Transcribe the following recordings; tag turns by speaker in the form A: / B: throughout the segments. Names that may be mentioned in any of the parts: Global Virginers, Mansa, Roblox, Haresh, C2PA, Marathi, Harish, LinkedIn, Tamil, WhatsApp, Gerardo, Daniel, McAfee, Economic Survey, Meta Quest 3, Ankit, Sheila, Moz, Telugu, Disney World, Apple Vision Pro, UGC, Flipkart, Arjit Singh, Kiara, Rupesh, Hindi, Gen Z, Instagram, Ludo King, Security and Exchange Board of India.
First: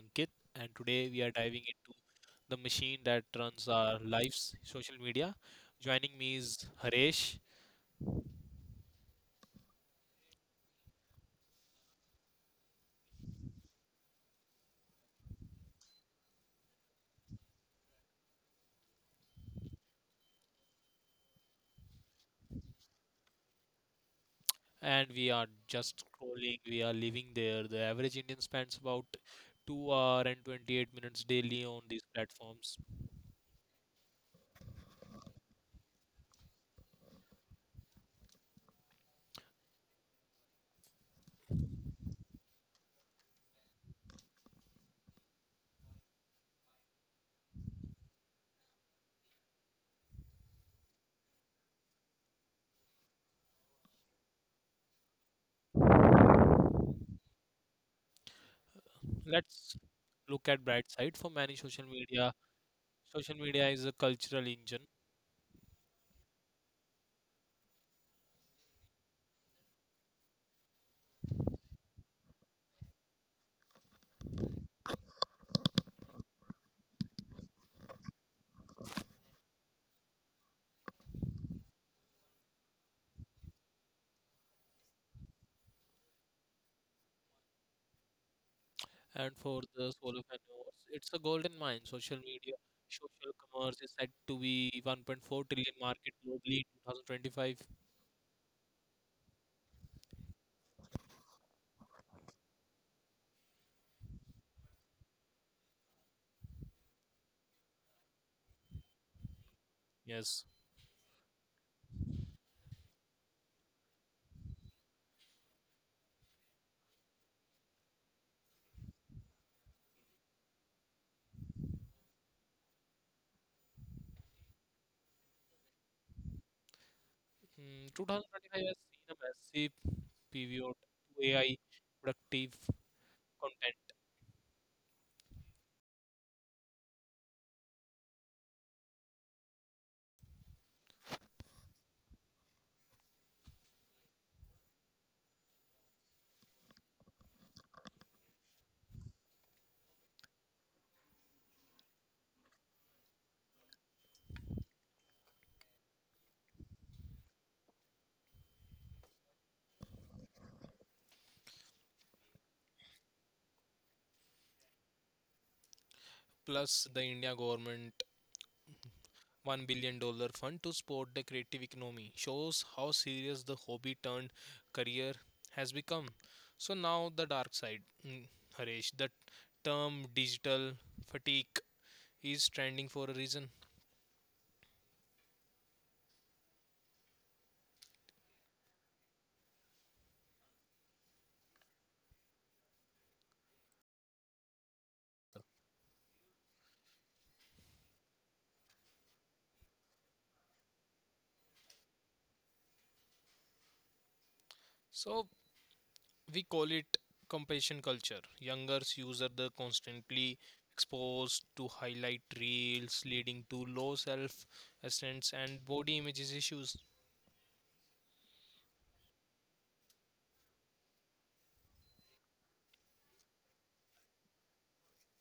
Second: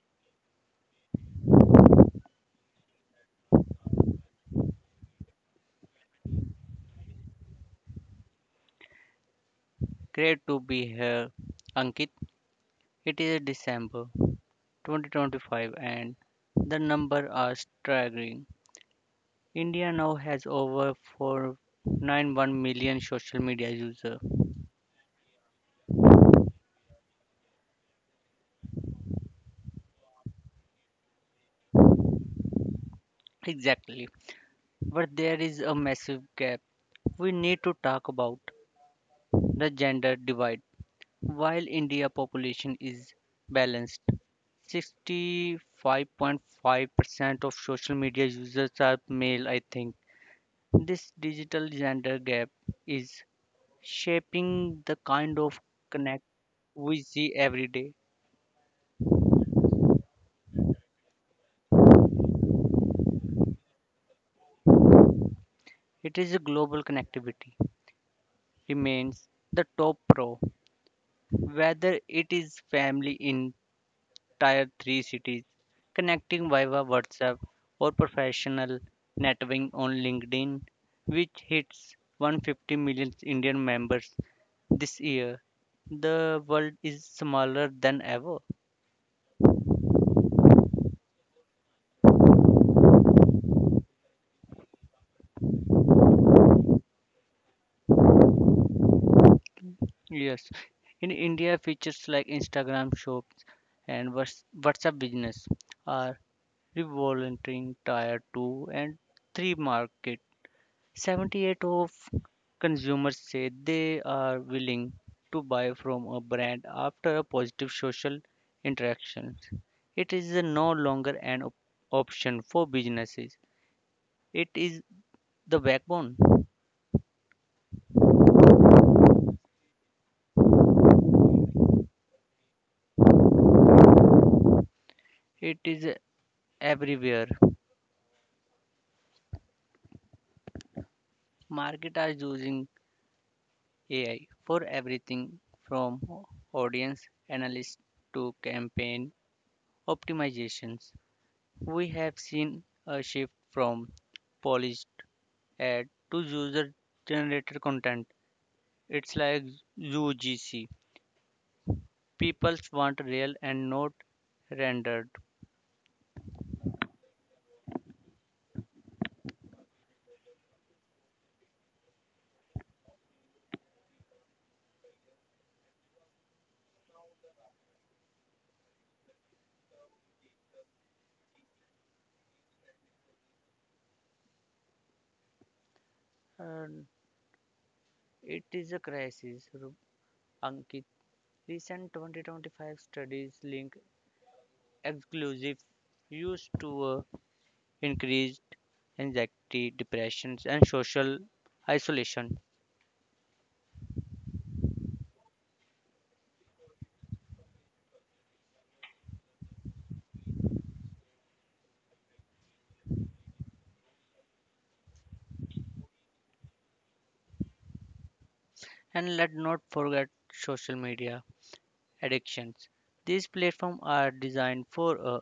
A: Ankit, and today we are diving into the machine that runs our lives, social media. Joining me is Haresh,
B: Great to be here, Ankit. It is December 2025 and the numbers are staggering. India now has over 491 million social media users.
A: and we are just scrolling, we are living there. The average Indian spends about 2 hour and 28 minutes daily on these platforms.
B: Exactly. But there is a massive gap. We need to talk about the gender divide. While India population is balanced, 65.5% of social media users are male, I think. This digital gender gap is shaping the kind of connect we see every day.
A: Let's look at bright side for many social media. Social media is a cultural engine.
B: It is a global connectivity remains the top pro, whether it is family in tier three cities, connecting via WhatsApp or professional networking on LinkedIn, which hits 150 million Indian members this year. The world is smaller than ever.
A: And for the solopreneurs, it's a golden mine. Social media, social commerce is said to be 1.4 trillion market globally in 2025.
B: Yes, in India, features like Instagram shops and WhatsApp business are revolving tier 2 and 3 market.
A: Yes.
B: 78 of consumers say they are willing to buy from a brand after a positive social interaction. It is no longer an option for businesses. It is the backbone.
A: 2025 has seen a massive pivot to AI productive content.
B: It is everywhere. Marketers are using AI for everything from audience analysis to campaign optimizations. We have seen a shift from polished ad to user generated content. It's like UGC. People want real and not rendered.
A: Plus, the India government $1 billion dollar fund to support the creative economy shows how serious the hobby turned career has become. So, now the dark side, mm, Harish, the term digital fatigue is trending for a reason.
B: And it is a crisis, Ankit. Recent 2025 studies link exclusive use to a increased anxiety, depressions, and social isolation.
A: So we call it compassion culture. Youngers use are the constantly exposed to highlight reels, leading to low self esteem and body images issues.
B: And let not forget social media addictions. These platforms are designed for a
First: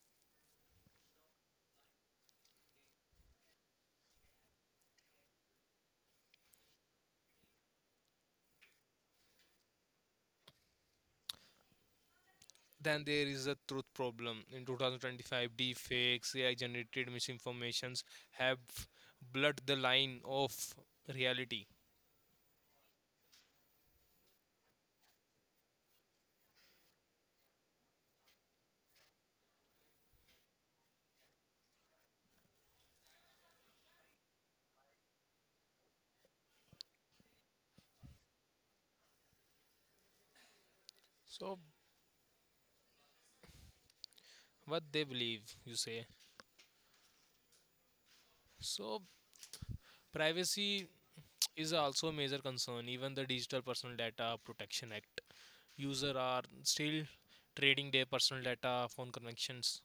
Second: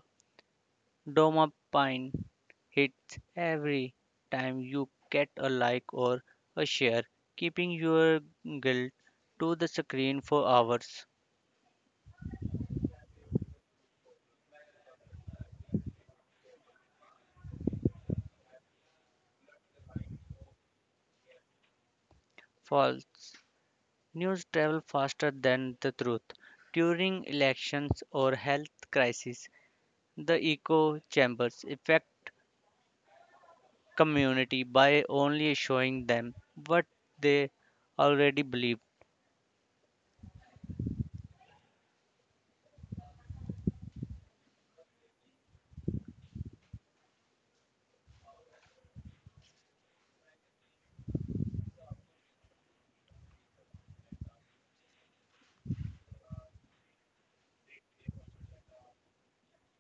B: dopamine hit every time you get a like or a share, keeping your guilt to the screen for hours.
A: Then there is a truth problem. In 2025, deep fakes, AI generated misinformations have blurred the line of reality.
B: False news travel faster than the truth. During elections or health crises, the echo chambers affect community by only showing them what they already believe.
A: So what they believe, you say. So privacy is also a major concern. Even the Digital Personal Data Protection Act, users are still trading their personal data, phone connections.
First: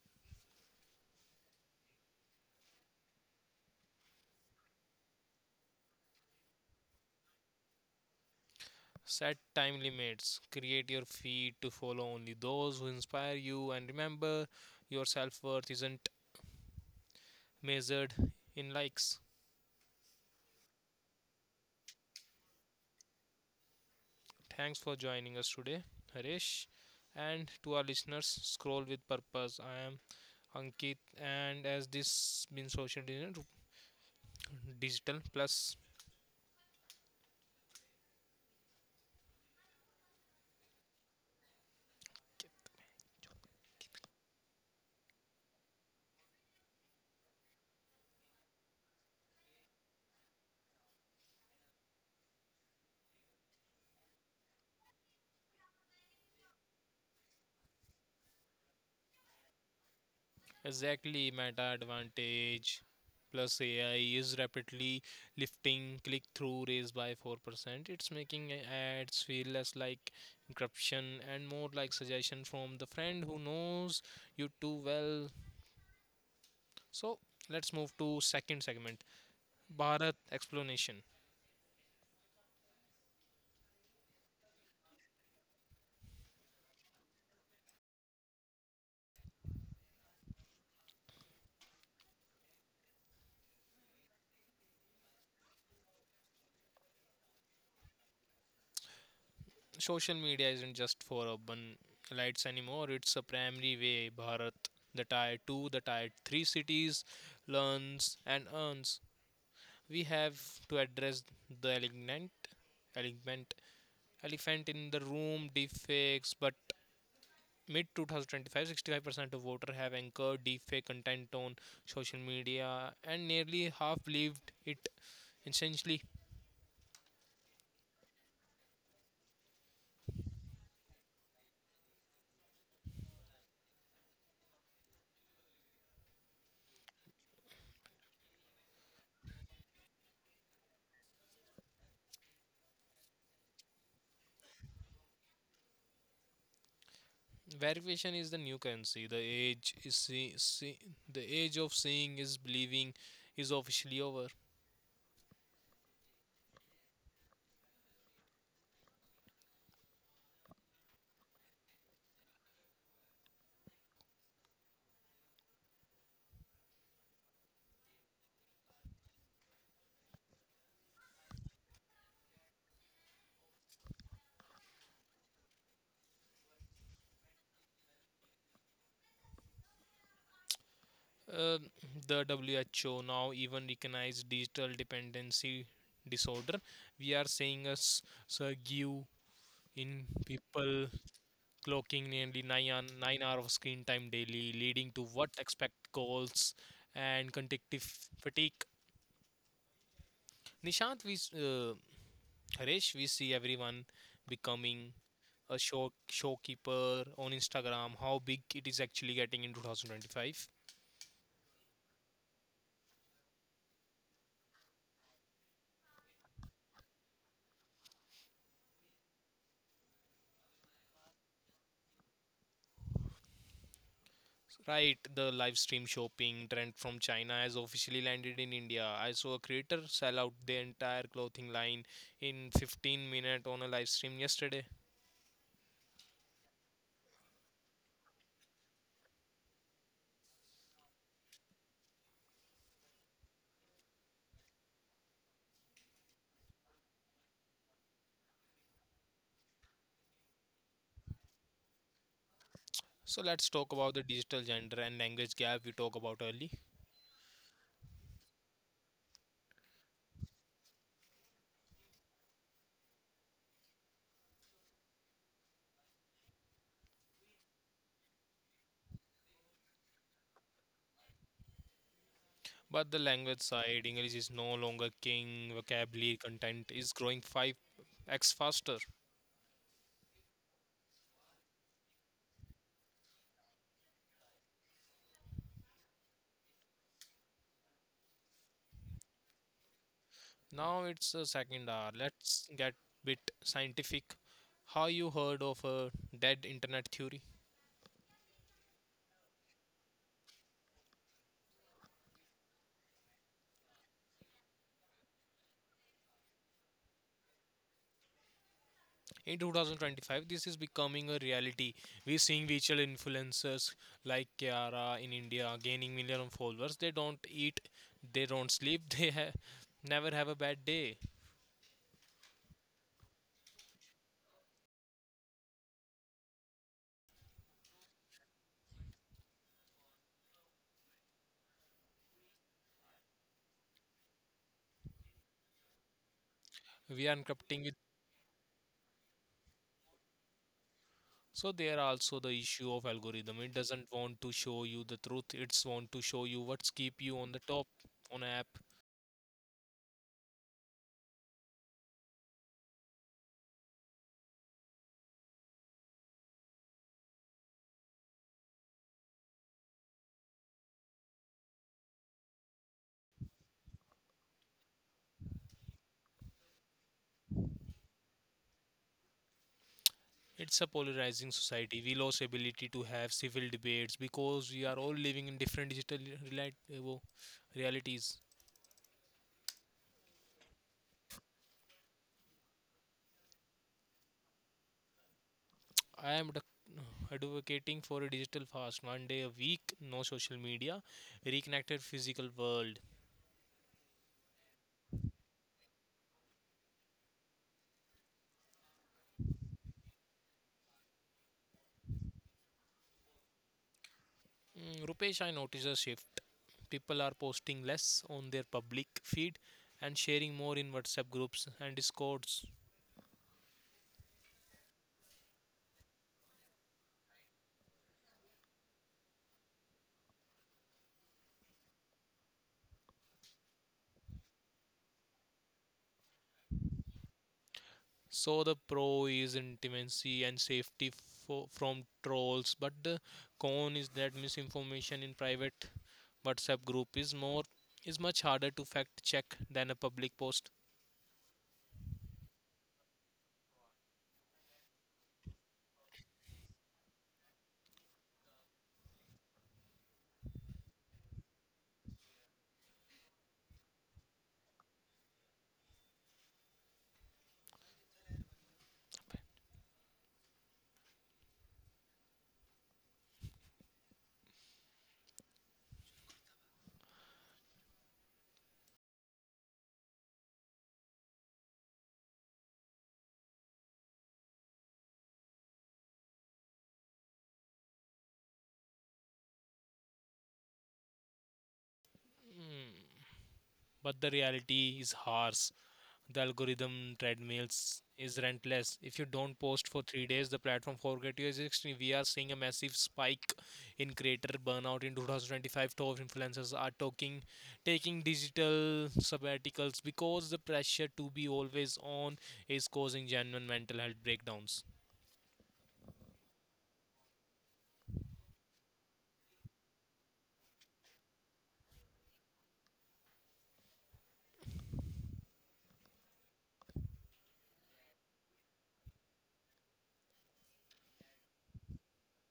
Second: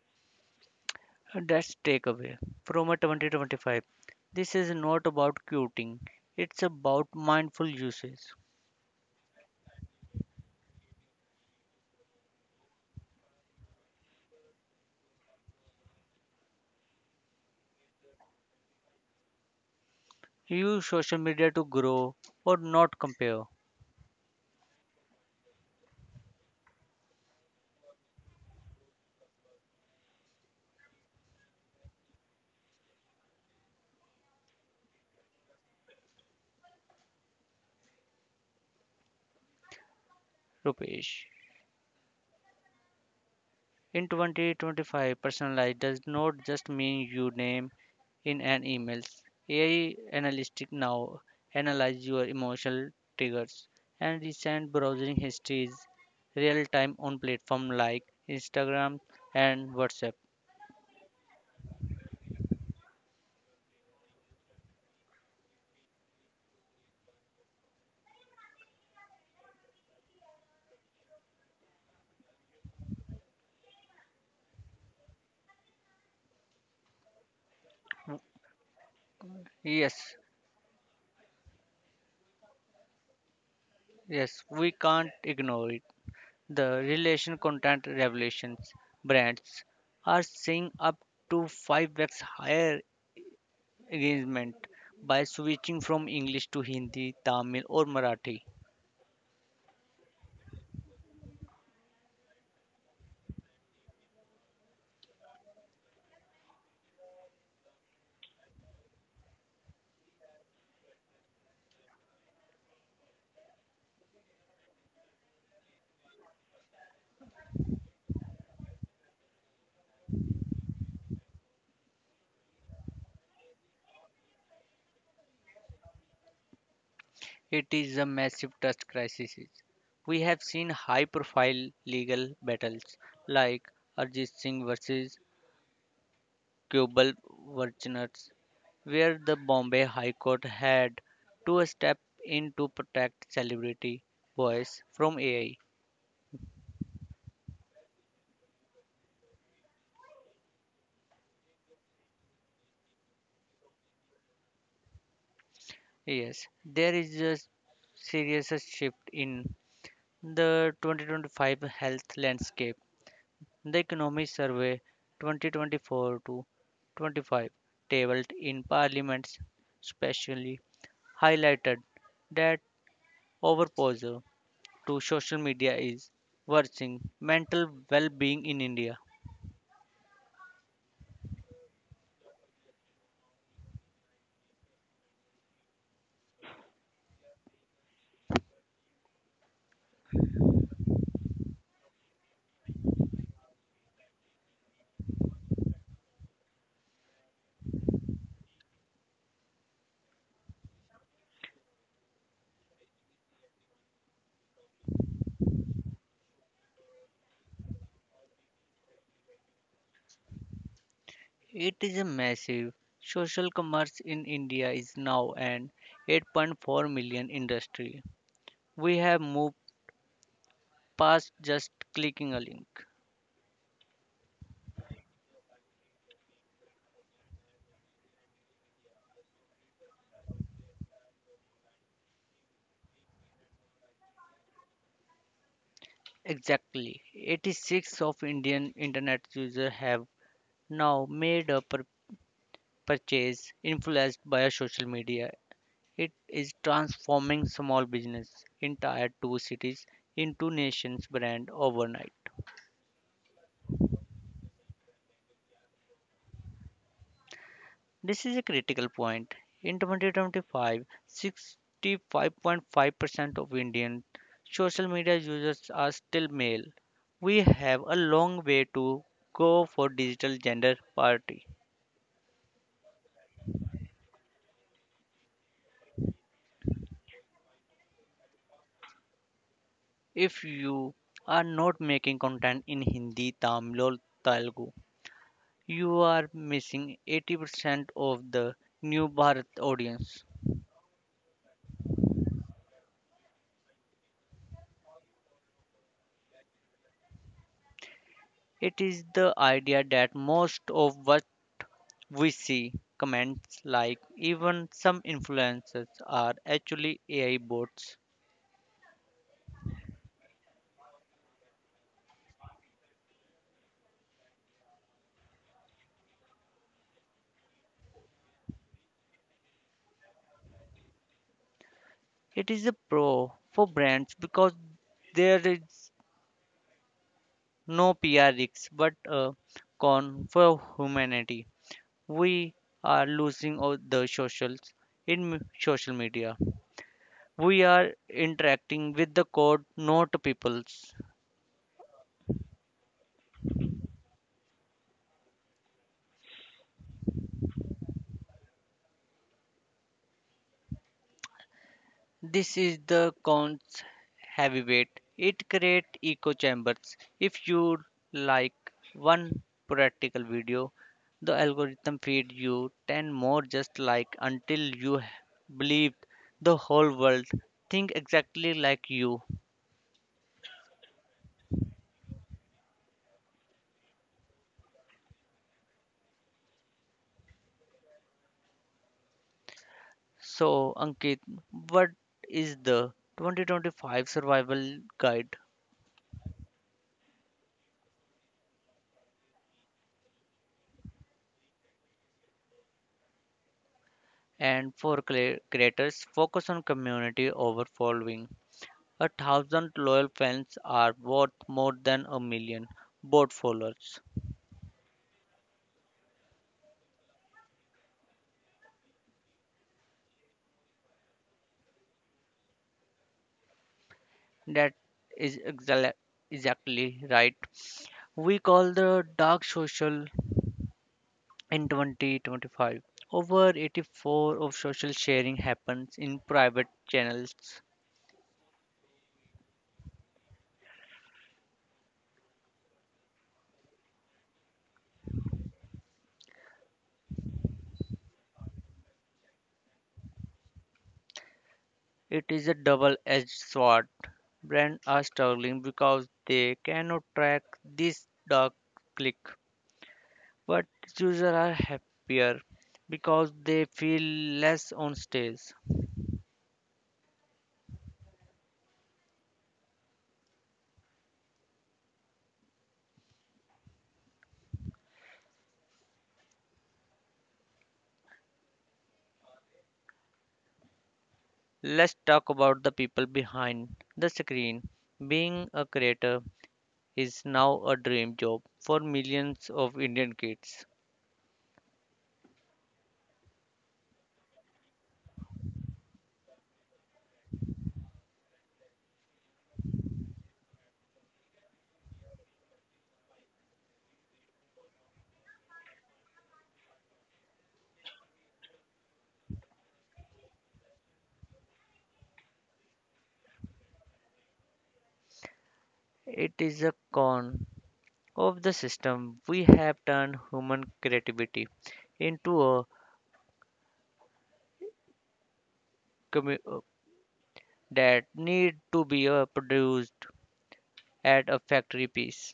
B: That's takeaway from a 2025. This is not about quitting. It's about mindful usage.
A: Set time limits. Create your feed to follow only those who inspire you. And remember, your self worth isn't measured in likes.
B: Use social media to grow or not compare.
A: Thanks for joining us today, Harish. And to our listeners, scroll with purpose. I am Ankit, and as this been social digital plus.
B: Rupesh. In 2025, personalized does not just mean your name in an email. AI analytics now analyze your emotional triggers and recent browsing histories real time on platforms like Instagram and WhatsApp.
A: Exactly, meta advantage plus AI is rapidly lifting click through rates by 4%. It's making ads feel less like corruption and more like suggestion from the friend who knows you too well. So, let's move to second segment.
B: Yes,
A: Bharat explanation.
B: yes, we can't ignore it. The relation content revelations brands are seeing up to 5x higher arrangement by switching from English to Hindi, Tamil, or Marathi.
A: Social media isn't just for urban elites anymore. It's a primary way Bharat, the tier 2, the tier 3 cities learns and earns. We have to address the elegant element elephant in the room, deepfakes. But mid 2025, 65% of voters have anchored deepfake content on social media, and nearly half believed it essentially.
B: It is a massive trust crisis. We have seen high profile legal battles like Arjit Singh versus Global Virginers, where the Bombay High Court had to step in to protect celebrity voice from AI.
A: Verification is the new currency. The age of seeing is believing is officially over.
B: Yes, there is a serious shift in the 2025 health landscape. The Economic Survey 2024 to 25, tabled in Parliament's specially highlighted that overposure to social media is worsening mental well-being in India.
A: Uh, the WHO now even recognize digital dependency disorder. We are seeing a surge in people clocking nearly nine hours of screen time daily, leading to what expect calls and cognitive fatigue. Nishant, we s- uh, Harish, we see everyone becoming a showkeeper on Instagram. How big it is actually getting in 2025?
B: It is a massive social commerce in India is now an 8.4 million industry. We have moved past just clicking a link.
A: Right, the live stream shopping trend from China has officially landed in India. I saw a creator sell out the entire clothing line in 15 minutes on a live stream yesterday.
B: Exactly, 86 of Indian internet users have now made a purchase influenced by social media. It is transforming small business in tier 2 cities into nation's brand overnight.
A: So let's talk about the digital gender and language gap we talked about early.
B: This is a critical point. In 2025, 65.5% of Indian social media users are still male. We have a long way to go for digital gender parity.
A: But the language side, English is no longer king, vocabulary content is growing 5x faster.
B: If you are not making content in Hindi, Tamil, or Telugu, you are missing 80% of the new Bharat audience.
A: Now it's the second hour. Let's get bit scientific. How you heard of a dead internet theory?
B: It is the idea that most of what we see, comments like even some influencers, are actually AI bots.
A: In 2025, this is becoming a reality. We're seeing virtual influencers like Kiara in India gaining millions of followers. They don't eat, they don't sleep, never have a bad day.
B: It is a pro for brands because there is no PR risk, but a con for humanity. We are losing all the socials in social media.
A: We are
B: We
A: encrypting it.
B: are interacting with the code, not peoples.
A: So there are also the issue of algorithm. It doesn't want to show you the truth. It's want to show you what's keep you on the top on app.
B: This is the con's heavyweight. It creates echo chambers. If you like one practical video, the algorithm feed you 10 more just like until you believe the whole world think exactly like you.
A: It's a polarizing society. We lost ability to have civil debates because we are all living in different digital realities.
B: So, Ankit, what is the 2025 survival guide?
A: I am advocating for a digital fast, one day a week, no social media, reconnected physical world.
B: And for creators, focus on community over following. A thousand loyal fans are worth more than a million bot followers.
A: Rupesh, I notice a shift. People are posting less on their public feed and sharing more in WhatsApp groups and Discords.
B: That is exactly right. We call the dark social in 2025. Over 84 of social sharing happens in private channels.
A: So the pro is intimacy and safety from trolls, but the con is that misinformation in private WhatsApp group is much harder to fact check than a public post.
B: It is a double-edged sword. Brands are struggling because they cannot track this dark click. But users are happier because they feel less on stage. Let's talk about the people behind the screen. Being a creator is now a dream job for millions of Indian kids.
A: Mm, But the reality is harsh. The algorithm treadmills is relentless. If you don't post for 3 days, the platform forget you is extreme. We are seeing a massive spike in creator burnout in 2025. Top influencers are taking digital sabbaticals because the pressure to be always on is causing genuine mental health breakdowns.
B: It is a con of the system. We have turned human creativity into a commu- uh, that need to be produced at a factory piece.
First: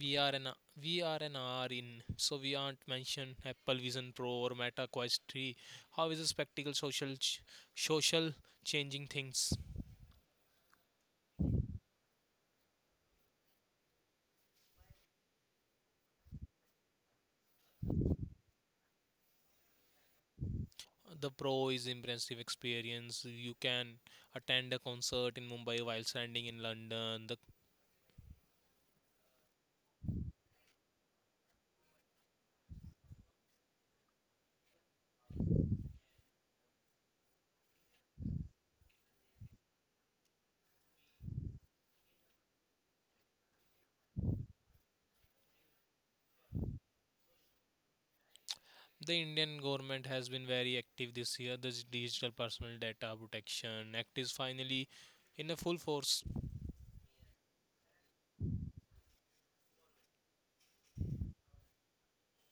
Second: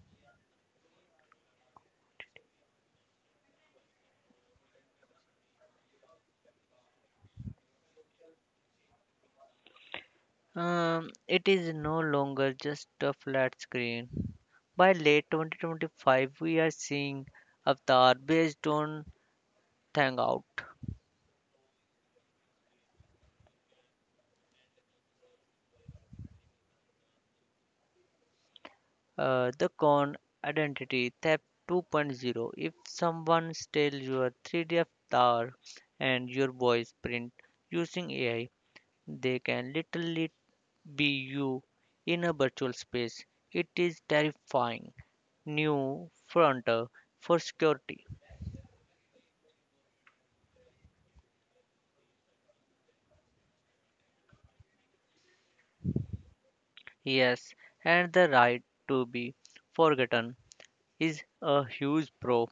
A: we are an we are an hour in, so we aren't mentioned Apple Vision Pro or Meta Quest 3. How is a spectacle social changing things?
B: It is no longer just a flat screen. By late 2025, we are seeing Avatar based on Hangout,
A: The pro is impressive experience. You can attend a concert in Mumbai while standing in London.
B: the con identity theft 2.0. If someone steals your 3D Avatar and your voice print using AI, they can literally be you in a virtual space. It is terrifying new frontier for security.
A: The Indian government has been very active this year. The digital personal data protection act is finally in a full force.
B: Yes, and the right to be forgotten is a huge pro.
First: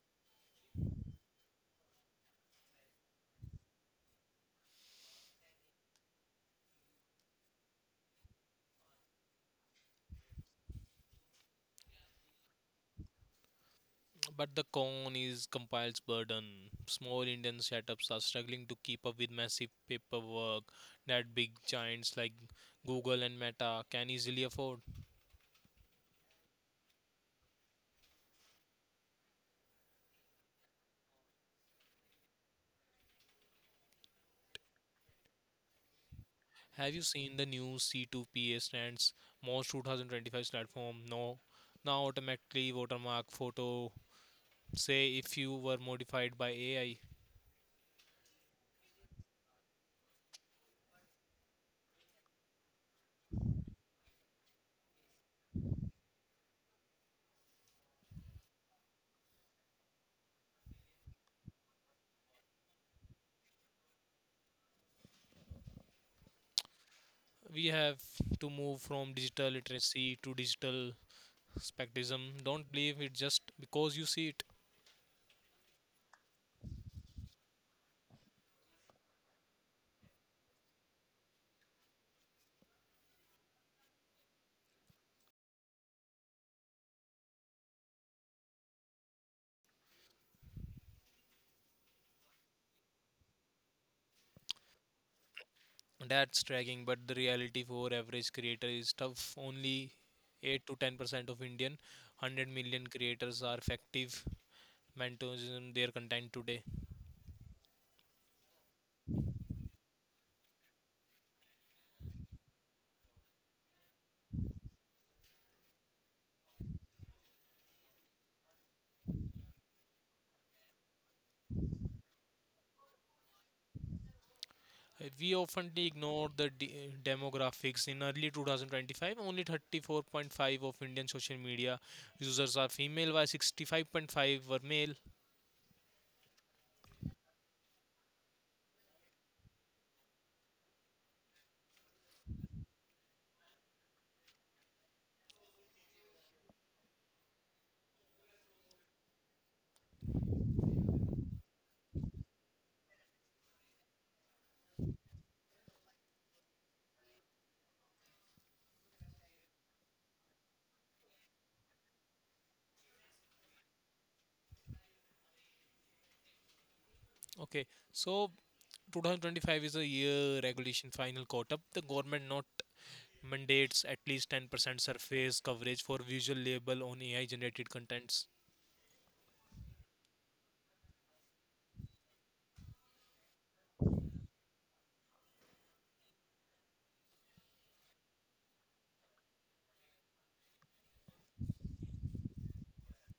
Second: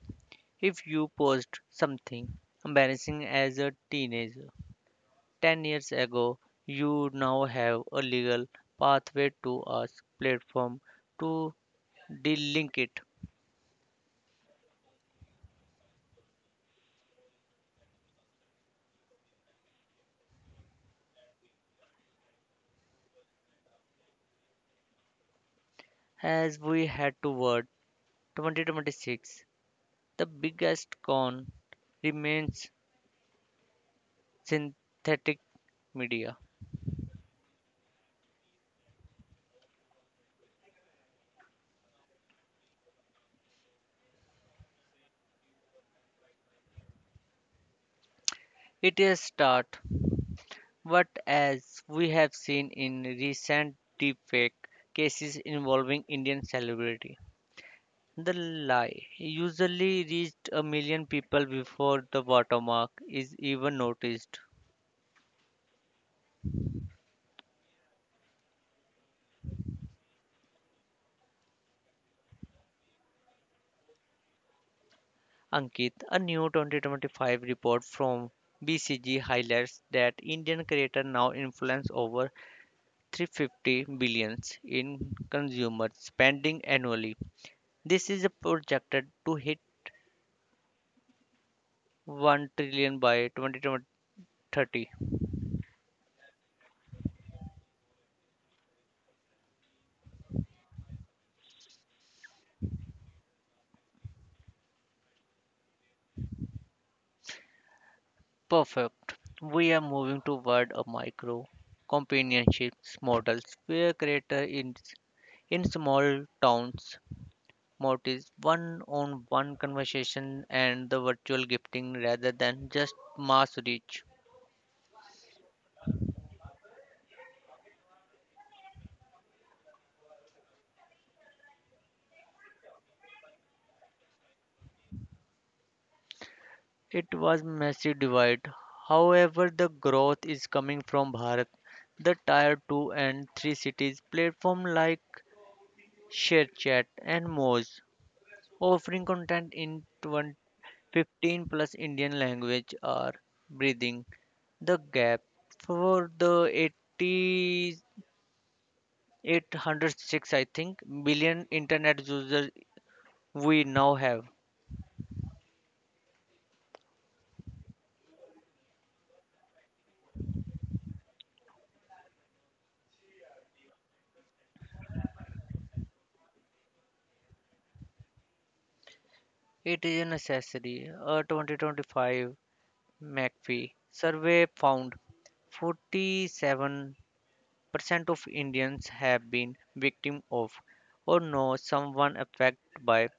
B: If you post something embarrassing as a teenager 10 years ago, you now have a legal pathway to ask platform to delink it.
A: But the con is compiles burden. Small Indian setups are struggling to keep up with massive paperwork that big giants like Google and Meta can easily afford.
B: As we head toward 2026, the biggest con remains synthetic media.
A: Have you seen the new C2PA stands? Most 2025 platform no now automatically watermark photo say if you were modified by AI.
B: It is start. But as we have seen in recent deepfake cases involving Indian celebrity, the lie usually reached a million people before the watermark is even noticed.
A: We have to move from digital literacy to digital spectrism. Don't believe it just because you see it.
B: Ankit, a new 2025 report from BCG highlights that Indian creators now influence over 350 billions in consumer spending annually. This is projected to hit 1 trillion by 2030.
A: That's dragging, but the reality for average creator is tough. Only 8 to 10% of Indian 100 million creators are effective monetizing their content today.
B: Perfect. We are moving toward a micro companionships models where creator in small towns motives one on one conversation and the virtual gifting rather than just mass reach.
A: We often ignore the demographics. In early 2025, only 34.5 of Indian social media users are female, while 65.5 were male.
B: It was massive divide. However, the growth is coming from Bharat. The tier 2 and 3 cities platform like ShareChat and Moz offering content in 20, 15 plus Indian language are breathing the gap for the 8806, I think billion internet users we now have.
A: Okay, so 2025 is a year regulation final caught up. The government not mandates at least 10% surface coverage for visual label on AI generated contents.
B: It is a necessary. A 2025 McAfee survey found 47% of Indians have been victim of or know someone affected by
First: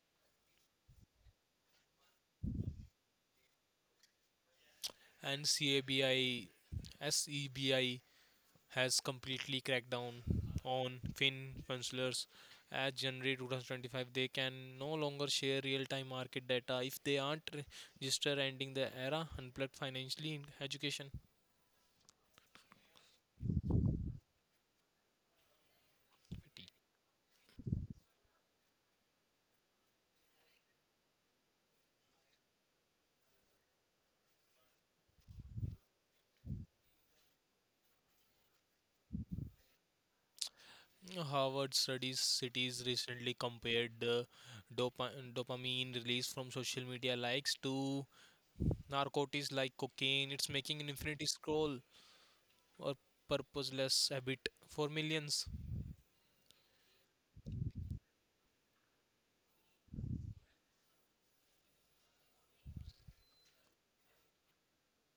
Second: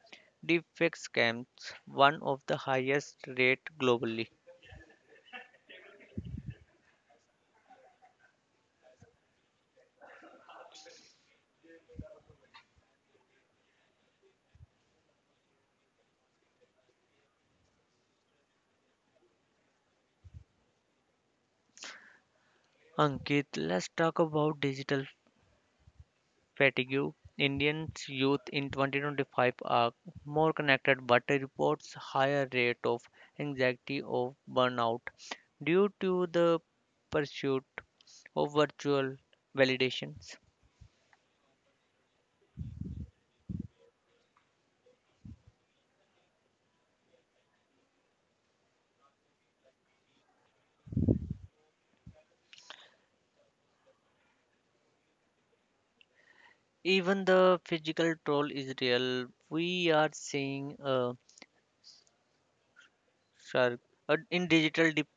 B: deepfake scams, one of the highest rate globally.
A: And SEBI has completely cracked down on fin funcionaries. As January 2025, they can no longer share real-time market data if they aren't registered, ending the era unplugged financially in education.
B: Ankit, let's talk about digital fatigue. Indians youth in 2025 are more connected but reports higher rate of anxiety of burnout due to the pursuit of virtual validations.
A: Harvard studies cities recently compared the dopamine release from social media likes to Narcotics like cocaine. It's making an infinity scroll or purposeless habit for millions.
B: Even the physical troll is real. We are seeing a shark in digital dep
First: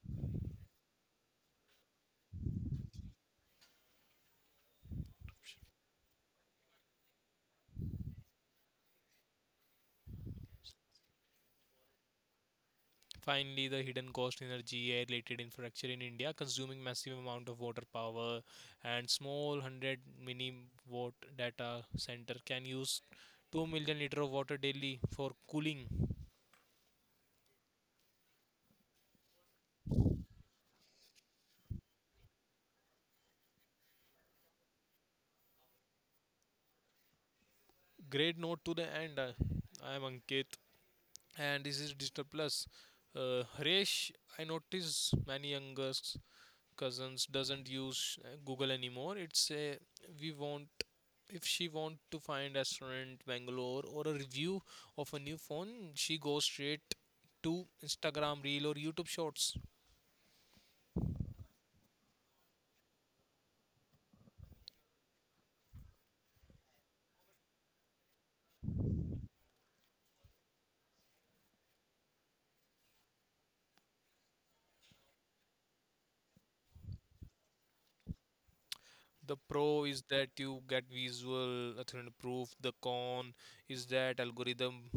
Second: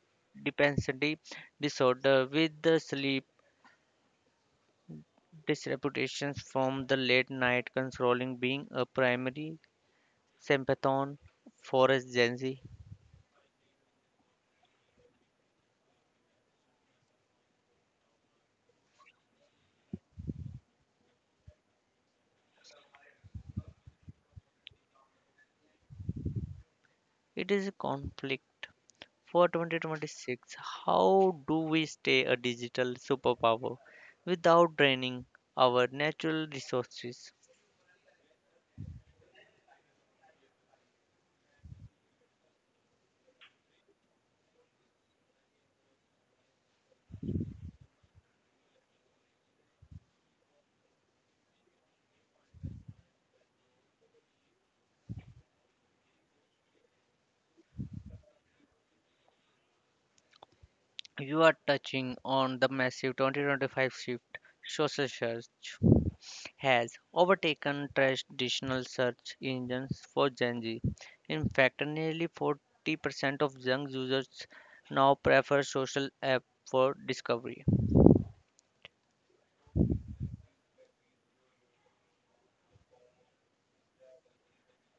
B: dependency disorder with the sleep disreputations from the late night controlling being a primary symptom for a Gen Z.
A: Finally, the hidden cost energy air-related infrastructure in India, consuming massive amount of water power, and small 100 mini watt data center can use 2 million liter of water daily for cooling.
B: It is a conflict for 2026. How do we stay a digital superpower without draining our natural resources?
A: Great note to the end. I am Ankit, and this is Digital Plus. Harish, I notice many youngers cousins doesn't use Google anymore. It's a, we want, if she want to find restaurant Bangalore or a review of a new phone, she goes straight to Instagram reel or YouTube shorts.
B: You are touching on the massive 2025 shift social search has overtaken traditional search engines for Gen Z. In fact, nearly 40% of young users now prefer social app for discovery.
A: The pro is that you get visual authentic proof. The con is that algorithm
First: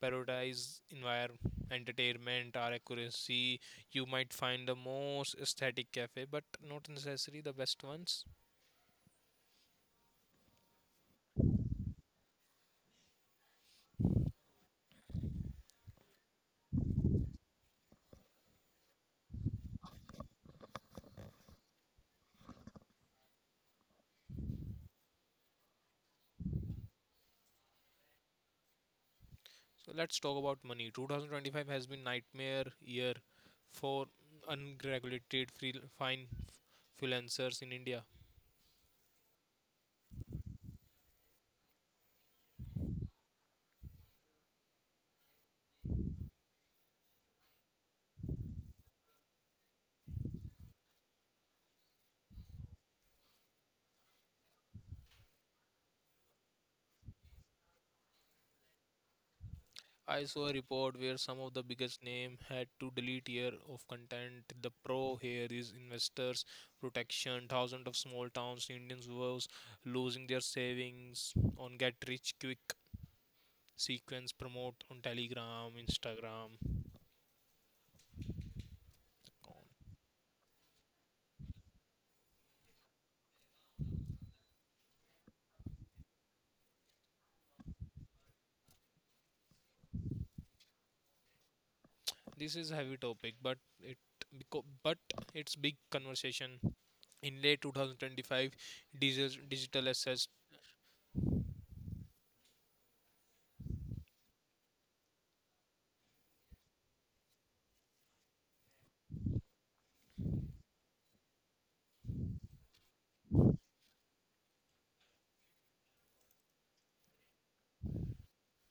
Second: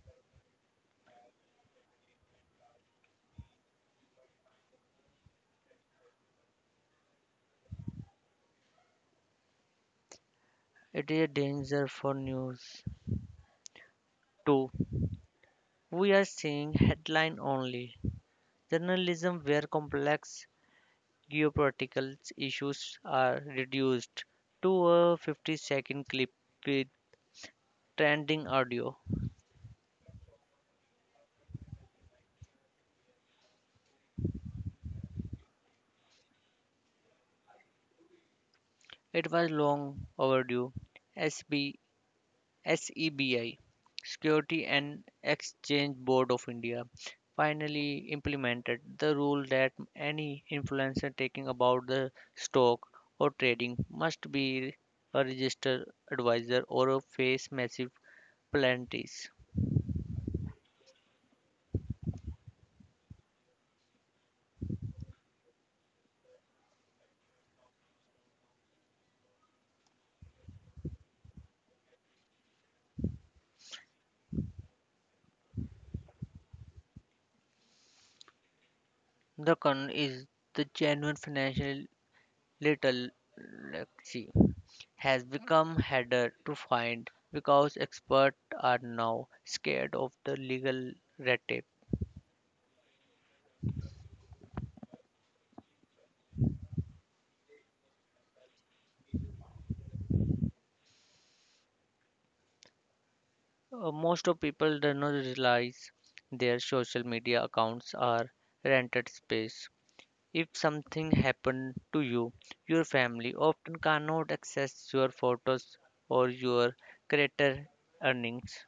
A: prioritize environment, entertainment, or accuracy. You might find the most aesthetic cafe, but not necessarily the best ones.
B: It is a danger for news, too. We are seeing headline only journalism where complex geopolitical issues are reduced to a 50-second clip with trending audio.
A: So let's talk about money. 2025 has been nightmare year for unregulated freelancers in India.
B: It was long overdue. SB, SEBI, Security and Exchange Board of India, finally implemented the rule that any influencer taking about the stock or trading must be a registered advisor or face massive penalties.
A: I saw a report where some of the biggest name had to delete year of content. The pro here is investors protection. Thousands of small towns Indians was losing their savings on get rich quick sequence promote on Telegram, Instagram.
B: The con is the genuine financial little literacy. Has become harder to find because experts are now scared of the legal red tape.
A: This is a heavy topic, but beco- but it's big conversation in late 2025, digital assets.
B: Most of people do not realize their social media accounts are rented space. If something happened to you, your family often cannot access your photos or your creator earnings.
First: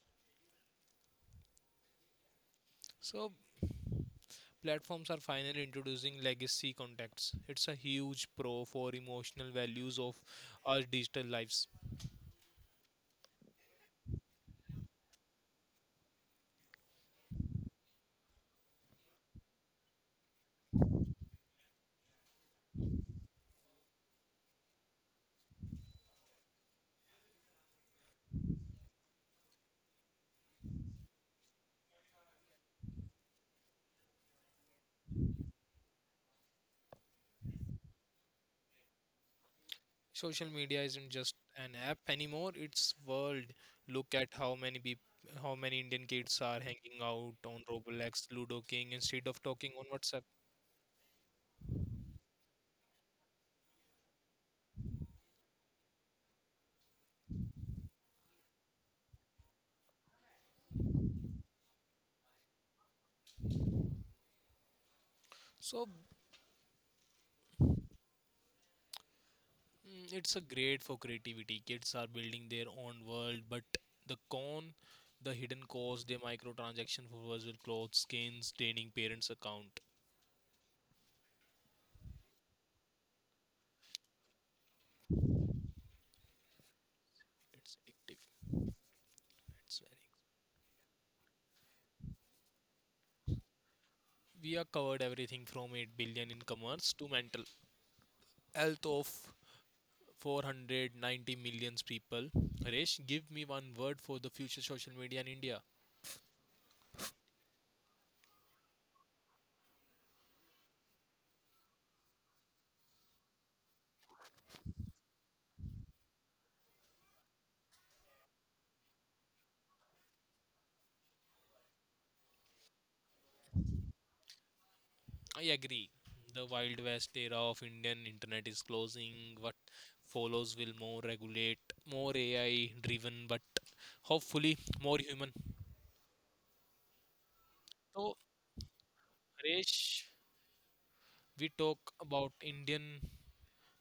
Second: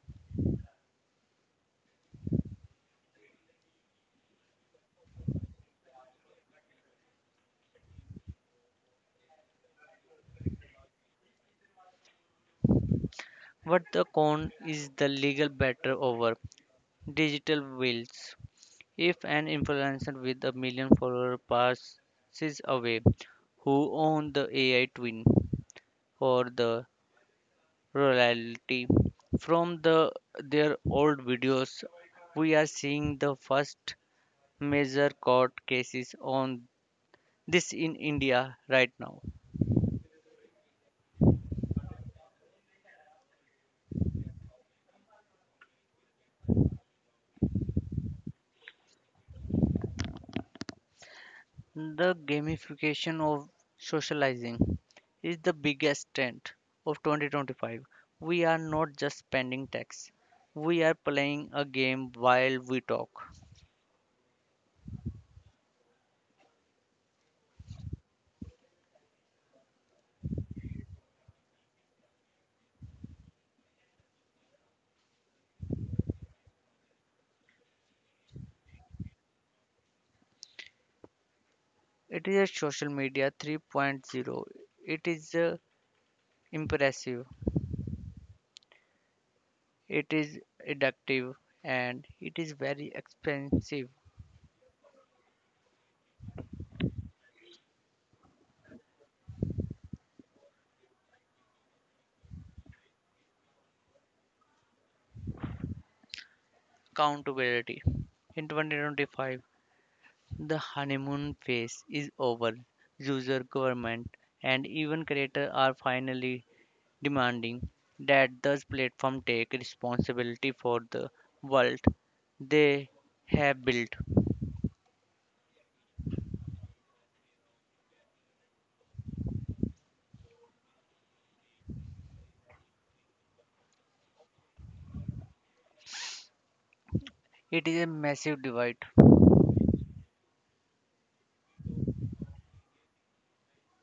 A: So platforms are finally introducing legacy contacts. It's a huge pro for emotional values of our digital lives.
B: What the con is the legal battle over digital wills. If an influencer with a million followers passes away, who owns the AI twin or the royalty from their old videos? We are seeing the first major court cases on this in India right now.
A: Social media isn't just an app anymore, it's world. Look at how many Indian kids are hanging out on Roblox, Ludo King instead of talking on WhatsApp.
B: The gamification of socializing is the biggest trend of 2025. We are not just spending text; we are playing a game while we talk.
A: So It's a great for creativity. Kids are building their own world, but the con, the hidden cost, the microtransaction for virtual clothes, skins, draining parents' account.
B: It is a social media 3.0. It is impressive,
A: It's addictive. It's very.
B: it is addictive, and it is very expensive.
A: We have covered everything from 8 billion in commerce to mental health of 490 million people. Harish, give me one word for the future social media in India.
B: Accountability. In 2025, the honeymoon phase is over. User, government, and even creators are finally demanding that those platforms take responsibility for the world they have built.
A: I agree. The Wild West era of Indian internet is closing. What follows will more regulate, more AI driven, but hopefully more human.
B: It is a
A: So,
B: massive divide.
A: Resh, we talk about Indian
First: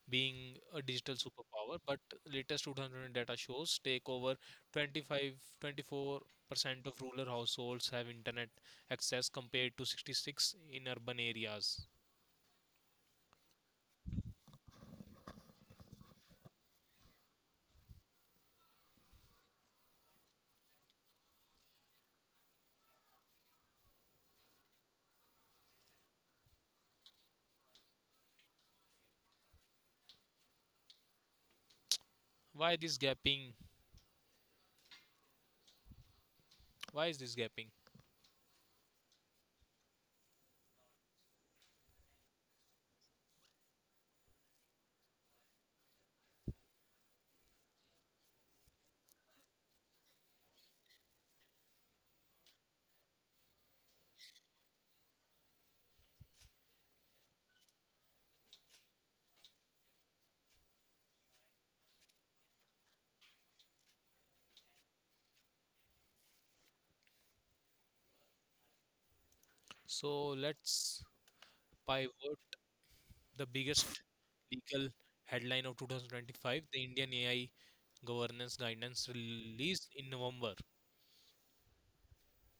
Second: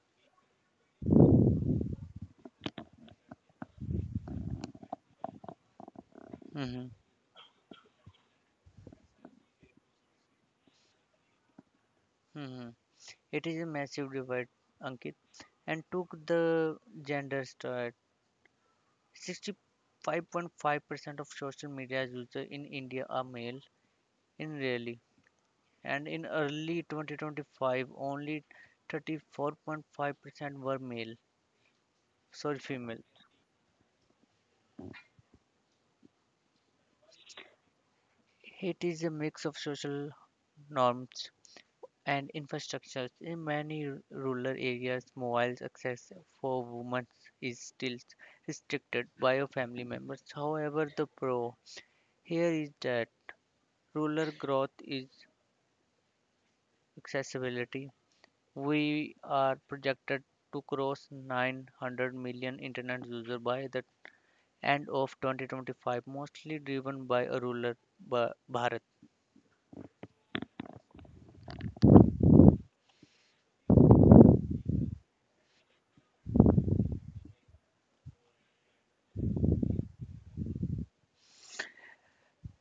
A: being a digital superpower, but latest 2000 data shows take over twenty five, 24%
B: Mhm,
A: of rural households have internet access compared to 66 in urban areas.
B: mhm. It is a massive divide, Ankit, and took the gender start. 65.5% of social media users in India are male in really, and in early 2025, only 34.5% were male, sorry,
A: Why this
B: female.
A: gapping? Why is this gapping?
B: It is a mix of social norms and infrastructures. In many rural areas, mobile access for women is still restricted by your family members. However, the pro here is that rural growth is accessibility. We are projected to cross 900 million internet users by the end of 2025, mostly driven by a rural Bharat.
A: So let's pivot, the biggest legal headline of 2025, the Indian AI governance guidance released in November.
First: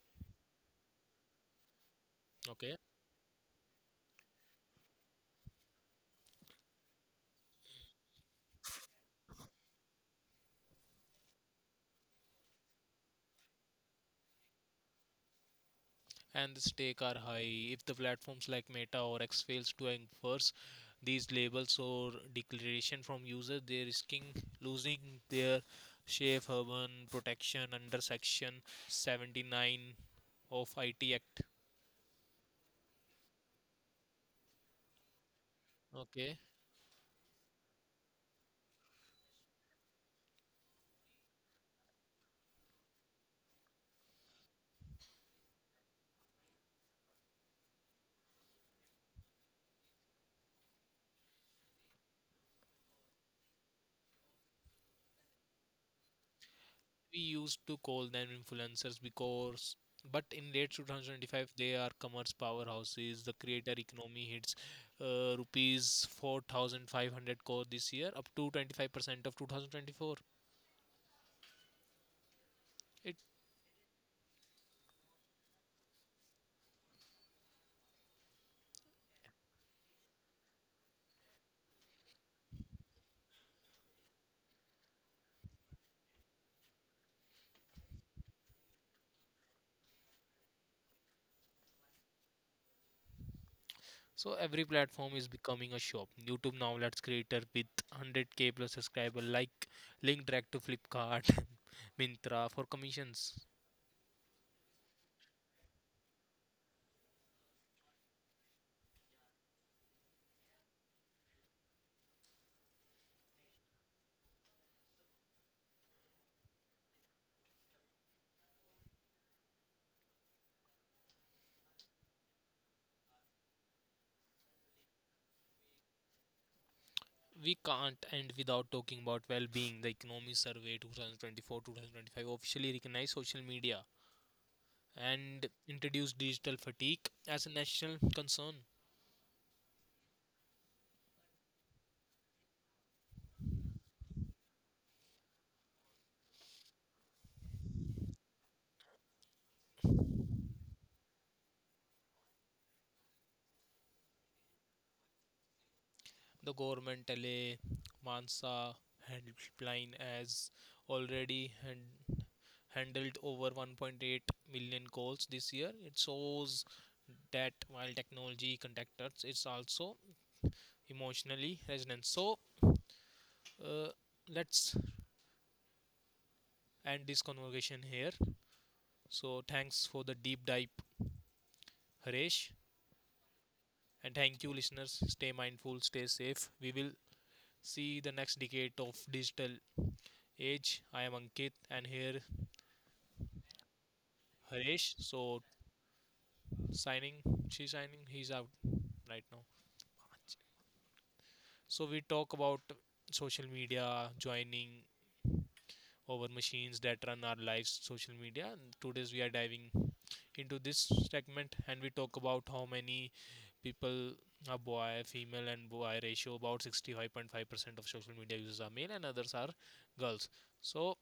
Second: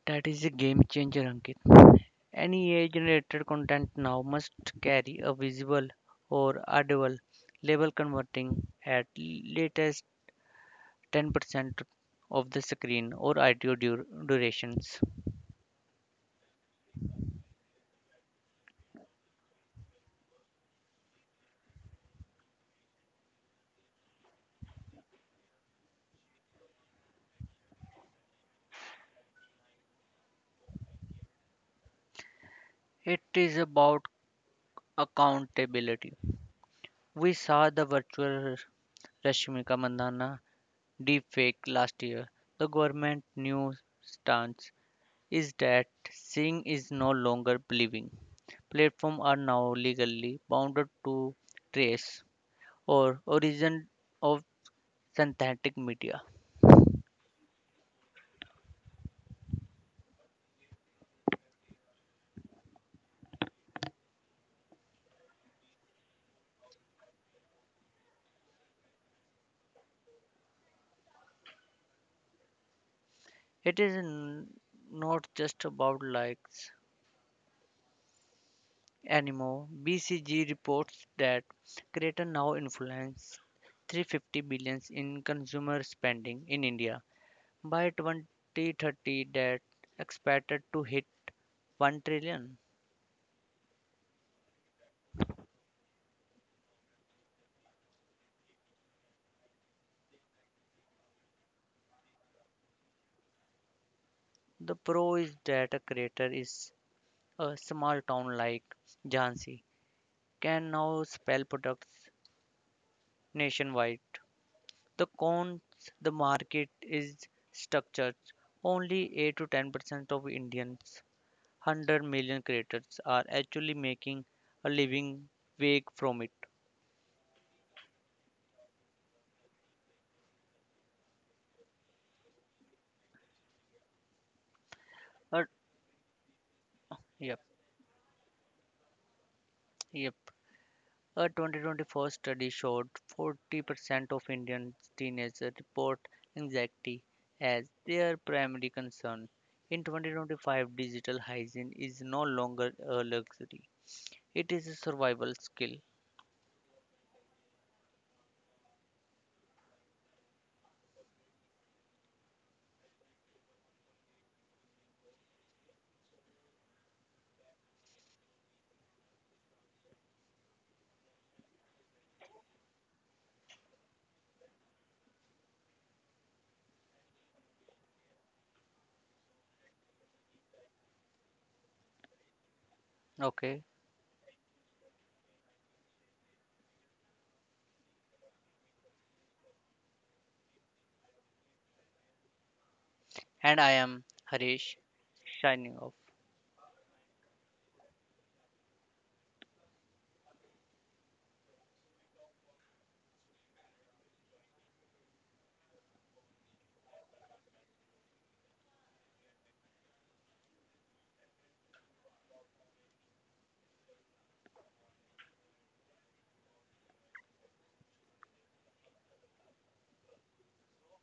B: That is a game changer, Ankit. Any
A: Okay,
B: AI generated content now must carry a visual or audible label converting at latest 10% of the screen or audio durations.
A: and the stakes are high. If the platforms like Meta or X fails to enforce these labels or declaration from users, they're risking losing their safe urban protection under Section 79 of IT Act.
B: It is about accountability.
A: Okay,
B: We saw the virtual Rashmika Mandana deepfake last year. The government new stance is that seeing is no longer believing. Platforms are now legally bound to trace or origin of synthetic media.
A: we used to call them influencers because but in late 2025 they are commerce powerhouses. The creator economy hits rupees 4,500 crore this year, up to 25% of 2024. It
B: It is not just about likes anymore. BCG reports that creators now influence 350 billions in consumer spending in India by 2030 that expected to hit 1 trillion.
A: so every platform is becoming a shop. YouTube now lets creator with 100K plus subscriber like link direct to Flipkart mintra for commissions.
B: The pro is that a creator is a small town like Jhansi can now spell products nationwide. The cons the market is structured. Only 8 to 10% of Indians, 100 million creators, are actually making a living wage from it.
A: We can't end without talking about well-being. The economy survey 2024-2025 officially recognized social media
B: A,
A: and introduced digital fatigue
B: yep,
A: as a national concern.
B: yep. A 2024 study showed 40% of Indian teenagers report anxiety as their primary concern. In 2025, digital hygiene is no longer a luxury. It is a survival skill.
A: The government LA Mansa helpline has already handled over 1.8 million calls this year. It shows that while technology connects us, it's also emotionally resonant. So uh, let's end this conversation here. So thanks for the deep dive, Harish.
B: Okay.
A: And thank you, listeners. Stay mindful, stay safe. We will see the next decade of digital age. I am Ankit and here
B: And I am Harish
A: Haresh. So
B: signing off.
A: signing, she's signing, he's out right now. So we talk about social media, joining over machines that run our lives, social media. And today's we are diving into this segment, and we talk about how many people are boy, female and boy ratio about 65.5% of social media users are male and others are girls. So,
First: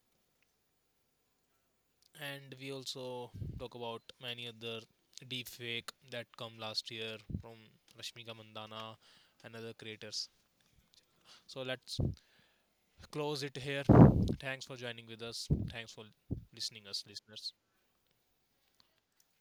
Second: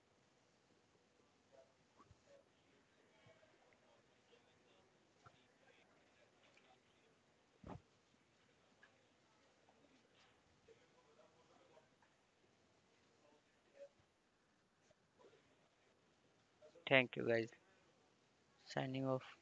A: and we also talk about many other deep fake that come last year from Rashmika Mandana and other creators. So let's close it here. Thanks for joining with us. Thanks for listening us
B: Thank you guys.
A: listeners.
B: Signing off.